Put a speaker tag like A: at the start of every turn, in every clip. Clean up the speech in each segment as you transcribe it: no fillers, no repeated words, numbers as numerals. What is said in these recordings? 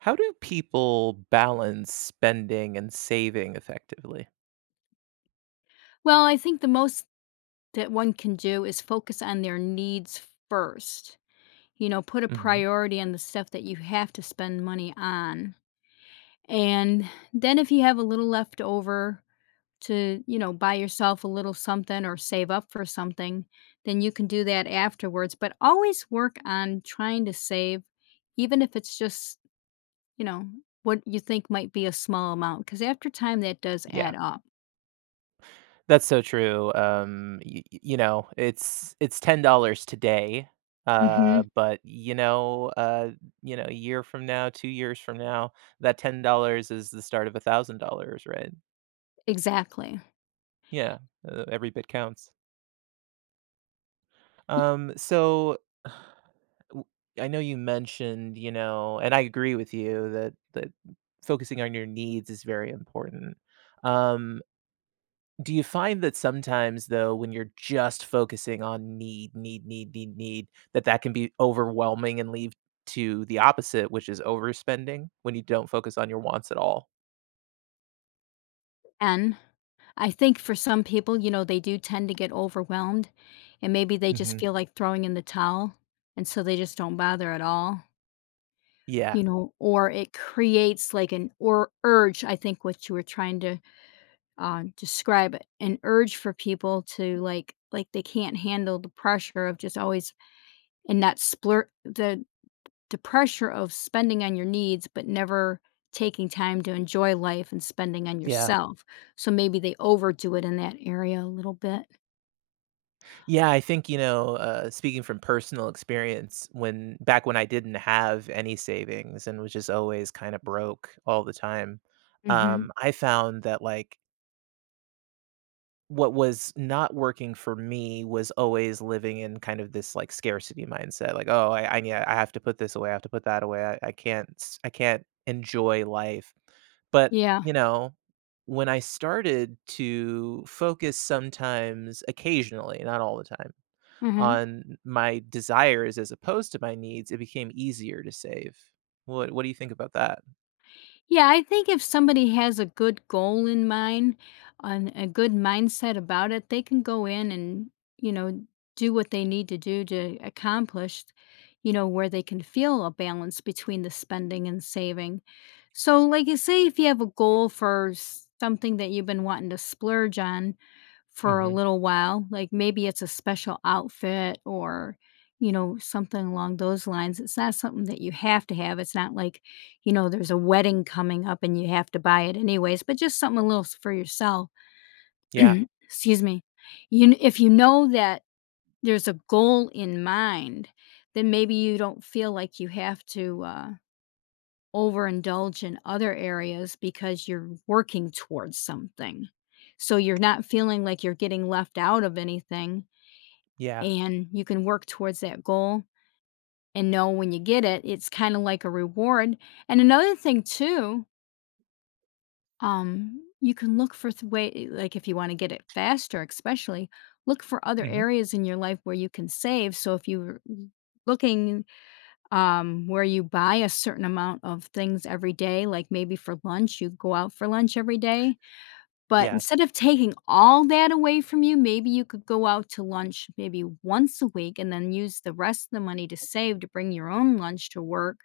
A: How do people balance spending and saving effectively?
B: Well, I think the most that one can do is focus on their needs first. You know, put a
A: Hmm.
B: priority on the stuff that you have to spend money on. And then if you have a little left over to buy yourself a little something or save up for something, then you can do that afterwards. But always work on trying to save, even if it's, just, you know, what you think might be a small amount, because after time that does add
A: Yeah,
B: up.
A: that's so true. It's $10 today,
B: Hmm.
A: but a year from now, 2 years from now, that $10 is the start of $1,000, right?
B: Exactly.
A: Yeah, every bit counts.
B: Y-
A: So. w- I know you mentioned, and I agree with you that focusing on your needs is very important. Um, do you find that sometimes though, when you're just focusing on need, need, need, need, need, that can be overwhelming and lead to the opposite, which is overspending when you don't focus on your wants at all?
B: And I think for some people, they do tend to get overwhelmed and maybe they just
A: Hmm.
B: feel like throwing in the towel, and so they just don't bother at all,
A: Yeah,
B: or it creates like an or urge. I think what you were trying to describe, an urge for people to like they can't handle the pressure of just always and that splur the pressure of spending on your needs but never taking time to enjoy life and spending on
A: yeah.
B: yourself. So maybe they overdo it in that area a little bit.
A: Yeah, I think, speaking from personal experience, when back when I didn't have any savings and was just always kind of broke all the time,
B: Mhm.
A: I found that like what was not working for me was always living in kind of this like scarcity mindset, like, oh, I yeah, I have to put this away, I have to put that away, I can't enjoy life. But
B: Yeah.
A: you know, when I started to focus sometimes, occasionally, not all the time
B: Mhm.
A: on my desires as opposed to my needs, it became easier to save. What do you think about that?
B: Yeah, I think if somebody has a good goal in mind and a good mindset about it, they can go in and, you know, do what they need to do to accomplish, where they can feel a balance between the spending and saving. So, like you say, if you have a goal for something that you've been wanting to splurge on for a
A: Mhm.
B: little while, like maybe it's a special outfit or something along those lines, it's not something that you have to have. It's not like there's a wedding coming up and you have to buy it anyways, but just something a little s for yourself.
A: Yeah.
B: Excuse me. You kn If you know that there's a goal in mind, then maybe you don't feel like you have to, overindulge in other areas because you're working towards something. So you're not feeling like you're getting left out of anything,
A: Yeah.
B: and you can work towards that goal and know when you get it, it's kinda like a reward. And another thing too. You can look for way, like if you want to get it faster, especially look for other
A: Mhm.
B: areas in your life where you can save. So if you're looking where you buy a certain amount of things every day, like maybe for lunch, you go out for lunch every day. But
A: Yeah.
B: instead of taking all that away from you, maybe you could go out to lunch maybe once a week and then use the rest of the money to save, to bring your own lunch to work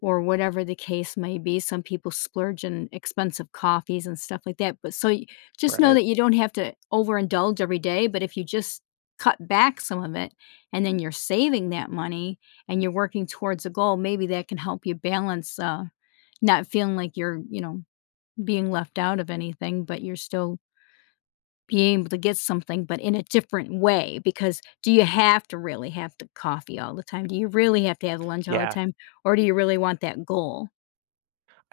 B: or whatever the case may be. Some people splurge on expensive coffees and stuff like that. But so just know
A: Right.
B: that you don't have to overindulge every day. But if you just cut back some of it and then you're saving that money and you're working towards a goal, maybe that can help you balance, not feeling like you're being left out of anything, but you're still being able to get something, but in a different way. Because do you have to really have the coffee all the time? Do you really have to have lunch all the
A: Yeah.
B: time? Or do you really want that goal?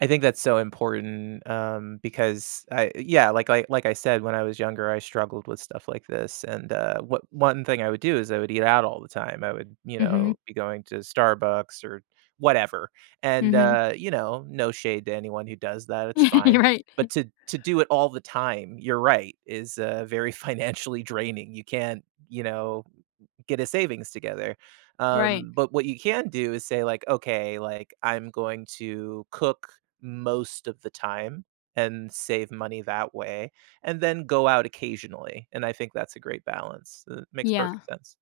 A: I think that's so important, because like I said, when I was younger, I struggled with stuff like this, and, what one thing I would do is I would eat out all the time, I would,
B: Hmm.
A: be going to Starbucks or whatever, and,
B: Mhm.
A: no shade to anyone who does that, it's fine,
B: Right,
A: but to do it all the time, you're right, is, very financially draining, you can't, get a savings together,
B: right.
A: but what you can do is say, like, "Okay, like, I'm going to cook most of the time and save money that way, and then go out occasionally, and I think that's a great balance. It makes
B: Yeah.
A: perfect sense.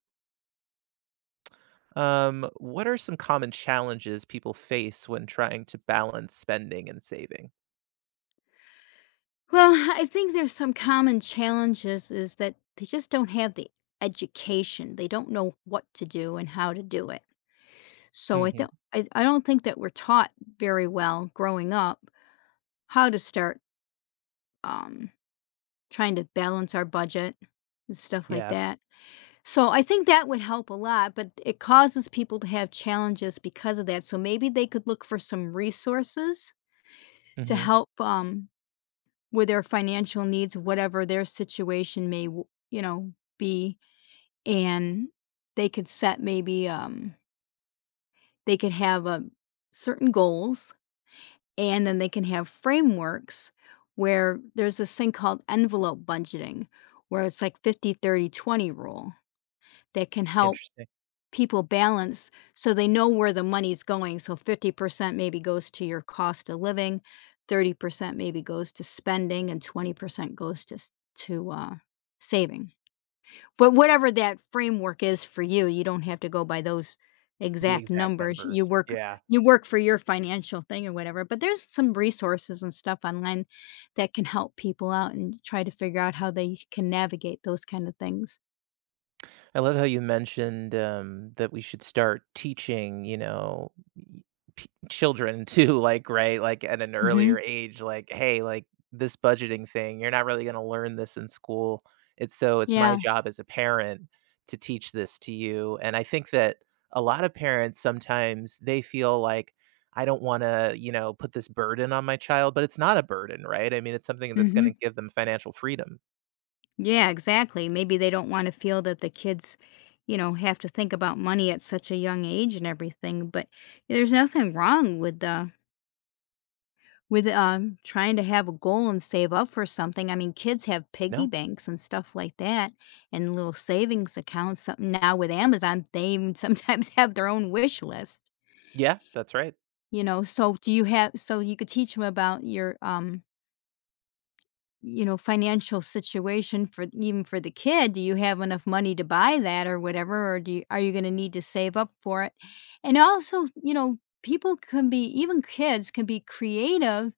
A: What are some common challenges people face when trying to balance spending and saving?
B: Well, I think there's some common challenges is that they just don't have the education. They don't know what to do and how to do it. So I
A: Mhm.
B: think I don't think that we're taught very well growing up how to start, um, trying to balance our budget and stuff like
A: Yeah.
B: that. So I think that would help a lot, but it causes people to have challenges because of that. So maybe they could look for some resources to
A: Mhm.
B: help, with their financial needs, whatever their situation may be, and they could set maybe they could have a certain goals, and then they can have frameworks where there's this thing called envelope budgeting, where it's like 50/30/20 rule that can help
A: Interesting.
B: people balance so they know where the money's going. So 50% maybe goes to your cost of living, 30% maybe goes to spending, and 20% goes to saving. But whatever that framework is for you, you don't have to go by those
A: The
B: exact
A: exact
B: numbers. You
A: numbers.
B: work
A: Yeah.
B: you work for your financial thing or whatever. But there's some resources and stuff online that can help people out and try to figure out how they can navigate those kind of things.
A: I love how you mentioned, that we should start teaching, you know, y p children to like, right, like, at an
B: Mhm.
A: earlier age, like, "Hey, like, this budgeting thing, you're not really gonna learn this in school. It's my
B: Yeah.
A: job as a parent to teach this to you," and I think that a lot of parents sometimes, they feel like, "I don't wanna, put this burden on my child," but it's not a burden, right? I mean, it's something that's
B: Mhm.
A: gonna give them financial freedom.
B: Yeah, exactly. Maybe they don't want to feel that the kids have to think about money at such a young age and everything. But there's nothing wrong with with trying to have a goal and save up for something. I mean, kids have piggy
A: No.
B: banks and stuff like that, and little savings accounts. Something now with Amazon, they even sometimes have their own wish list.
A: Yeah, that's right.
B: You know, so do you have? So you could teach them about your financial situation, for even for the kid, do you, have enough money to buy that or whatever or are you going to need to save up for it? And also, people can be, even kids can be creative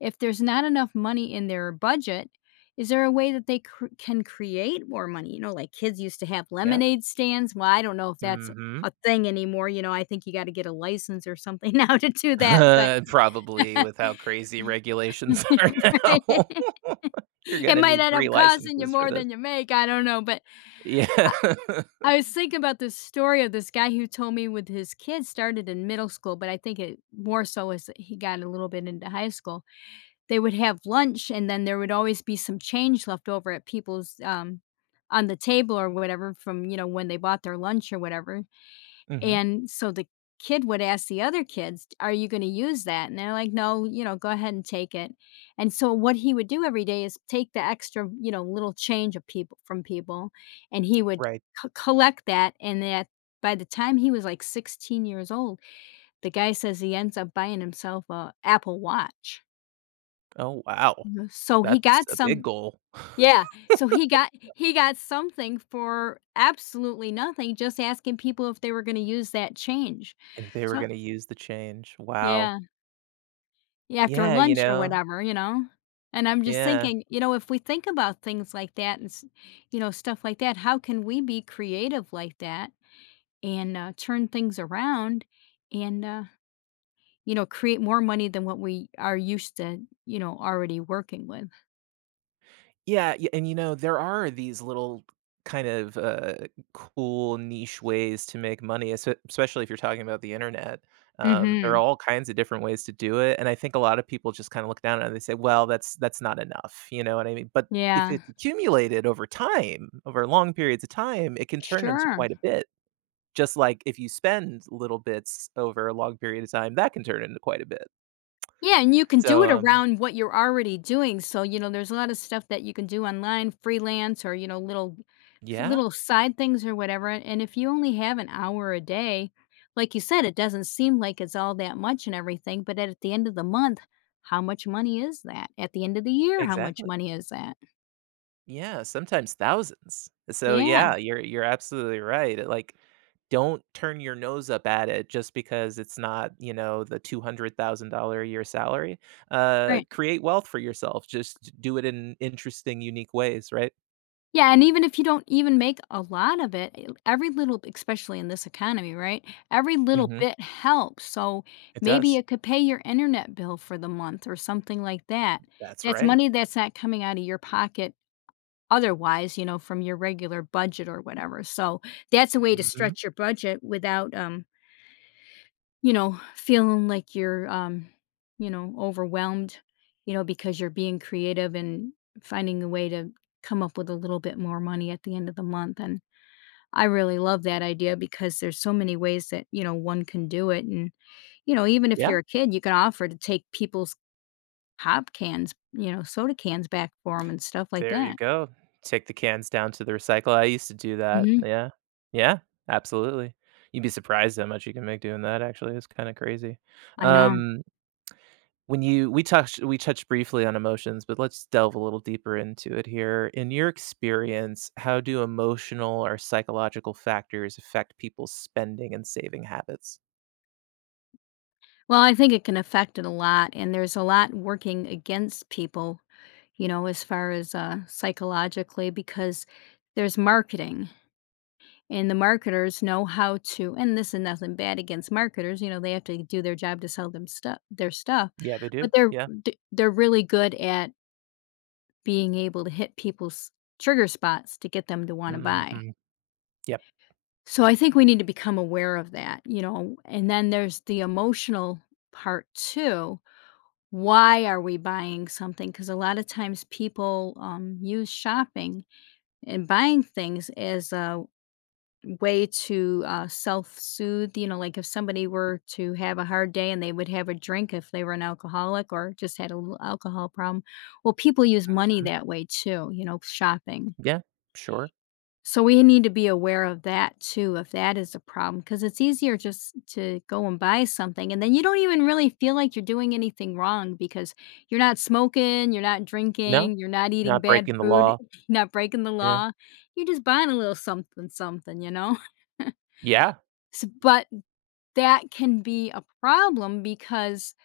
B: if there's not enough money in their budget. Is there a way that they can create more money? You know, like kids used to have
A: Yeah.
B: lemonade stands. Well, I don't know if that's
A: Mhm.
B: a thing anymore. You know, I think you got to get a license or something now to do that, but
A: Probably with how crazy regulations are
B: right.
A: now. You're
B: It
A: gonna
B: might
A: need
B: end
A: 3
B: up costing you
A: licenses for
B: more
A: this.
B: than you make, I don't know, but
A: Yeah.
B: I was thinking about this story of this guy who told me, with his kids, started in middle school, but I think it more so as he got a little bit into high school. They would have lunch and then there would always be some change left over at people's, on the table or whatever, from when they bought their lunch or whatever.
A: Mhm.
B: And so the kid would ask the other kids, "Are you gonna use that?" And they're like, "No, go ahead and take it." And so what he would do every day is take the extra, little change of people, from people, and he would
A: Right.
B: c collect that, and that by the time he was, like, 16 years old, the guy says he ends up buying himself a Apple Watch.
A: Oh, wow.
B: Mhm. So he
A: That's
B: got
A: a big
B: some.
A: goal.
B: Yeah, so he got something for absolutely nothing, just asking people if they were gonna use that change.
A: If they were
B: So.
A: gonna use the change, wow.
B: Yeah. Yeah, after
A: Yeah, you
B: lunch or
A: know?
B: whatever, you know? And I'm just
A: Yeah.
B: thinking, if we think about things like that, and stuff like that, how can we be creative like that and turn things around and create more money than what we are used to, already working with?
A: Yeah, y and, there are these little kind of, cool niche ways to make money, especially if you're talking about the internet. There are
B: Mhm.
A: all kinds of different ways to do it, and I think a lot of people just kinda look down on it and they say, "Well, that's not enough." You know what I mean? But if
B: Yeah.
A: it's accumulated over time, over long periods of time, it can turn into
B: Sure.
A: quite a bit. Just like if you spend little bits over a long period of time, that can turn into quite a bit.
B: Yeah, and you can do
A: So,
B: it around what you're already doing. So, there's a lot of stuff that you can do online, freelance or little s-
A: yeah,
B: little side things or whatever. And if you only have an hour a day, like you said, it doesn't seem like it's all that much and everything, but at the end of the month, how much money is that? At the end of the year, how much
A: exactly.
B: money is that?
A: Yeah, sometimes thousands. So yeah,
B: Yeah,
A: you're absolutely right. Like don't turn your nose up at it just because it's not, the $200,000 a year salary.
B: right.
A: Create wealth for yourself. Just do it in interesting unique ways, right?
B: Yeah, and even if you don't even make a lot of it, e every little, especially in this economy, right? Every little
A: Mhm.
B: bit helps, so
A: It
B: maybe
A: does.
B: it could pay your internet bill for the month or something like that.
A: That's
B: That's
A: right.
B: money that's not coming out of your pocket otherwise, from your regular budget or whatever, so that's a way to
A: Mhm.
B: stretch your budget without, feeling like you're overwhelmed, because you're being creative and finding a way to come up with a little bit more money at the end of the month. And I really love that idea because there's so many ways that one can do it. And, even if you're
A: Yeah.
B: a kid, you can offer to take people's pop cans, soda cans back for them and stuff like
A: There you
B: that.
A: go. Take the cans down to the recycle. I used to do that.
B: Hmm.
A: Yeah. Yeah, absolutely. You'd be surprised how much you can make doing that actually. It's kind of crazy.
B: I know.
A: Um When you we touched briefly on emotions, but let's delve a little deeper into it here. In your experience, how do emotional or psychological factors affect people's spending and saving habits?
B: Well, I think it can affect it a lot. And there's a lot working against people, as far as psychologically, because there's marketing, and the marketers know how to, and this is nothing bad against marketers, they have to do their job to sell them stuff, their stuff,
A: Yeah, they do.
B: but they're,
A: Yeah.
B: th- they're really good at being able to hit people's trigger spots to get them to want to buy.
A: Mhm. Yep.
B: So I think we need to become aware of that, and then there's the emotional part too. Why are we buying something? Because a lot of times people use shopping and buying things as a way to self-soothe. Like if somebody were to have a hard day and they would have a drink, if they were an alcoholic or just had a little alcohol problem. Well, people use money that way too, shopping.
A: Yeah. Sure.
B: So we need to be aware of that too, if that is a problem, because it's easier just to go and buy something, and then you don't even really feel like you're doing anything wrong because you're not smoking, you're not
A: No.
B: drinking, you're not eating
A: Not
B: bad
A: breaking the
B: food,
A: law.
B: you're not breaking the
A: Yeah.
B: law. You're just buying a little something, something, you know?
A: Yeah.
B: S But that can be a problem because,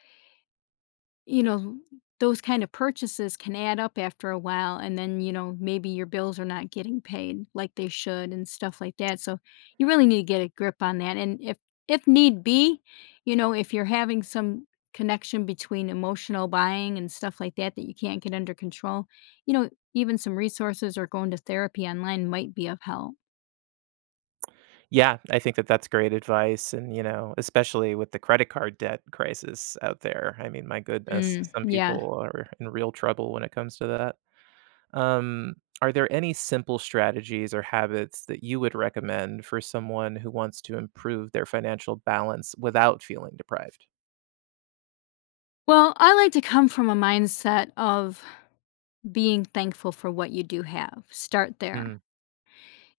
B: you know, those kind of purchases can add up after a while. And then, maybe your bills are not getting paid like they should and stuff like that. So you really need to get a grip on that. And if need be, if you're having some connection between emotional buying and stuff like that that you can't get under control, you know, even some resources or going to therapy online might be of help.
A: Yeah, I think that that's great advice and, especially with the credit card debt crisis out there. I mean, my goodness,
B: Mm,
A: some
B: yeah.
A: people are in real trouble when it comes to that. Um, are there any simple strategies or habits that you would recommend for someone who wants to improve their financial balance without feeling deprived?
B: Well, I like to come from a mindset of being thankful for what you do have. Start there.
A: Mm,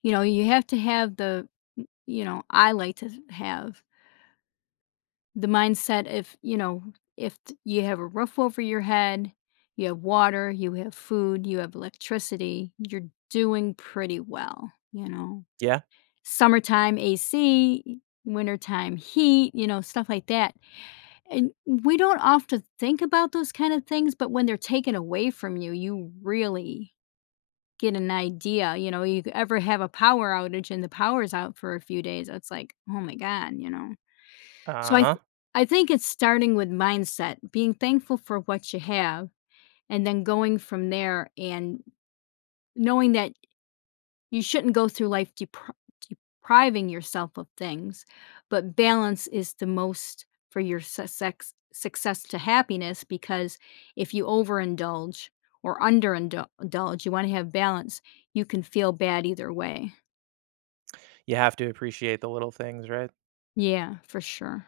B: You have to have. I like to have the mindset, if, you know, if t you have a roof over your head, you have water, you have food, you have electricity, you're doing pretty well, you know?
A: yeah.
B: Summertime AC, wintertime heat, stuff like that, and we don't often think about those kind of things, but when they're taken away from you, you really get an idea. You know, you ever have a power outage and the power's out for a few days, it's like, "Oh my god," you know?
A: Uh
B: So I th
A: huh.
B: I think it's starting with mindset, being thankful for what you have, and then going from there and knowing that you shouldn't go through life depriving yourself of things, but balance is the most, for your su sex success to happiness, because if you overindulge or underindulge, you wanna have balance, you can feel bad either way.
A: You have to appreciate the little things, right?
B: Yeah, for sure.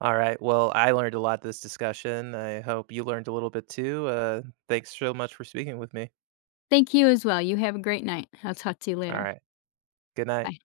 A: All right. Well, I learned a lot this discussion. I hope you learned a little bit too. Thanks so much for speaking with me.
B: Thank you as well. You have a great night. I'll talk to you
A: All
B: later.
A: right. Good night.
B: Bye.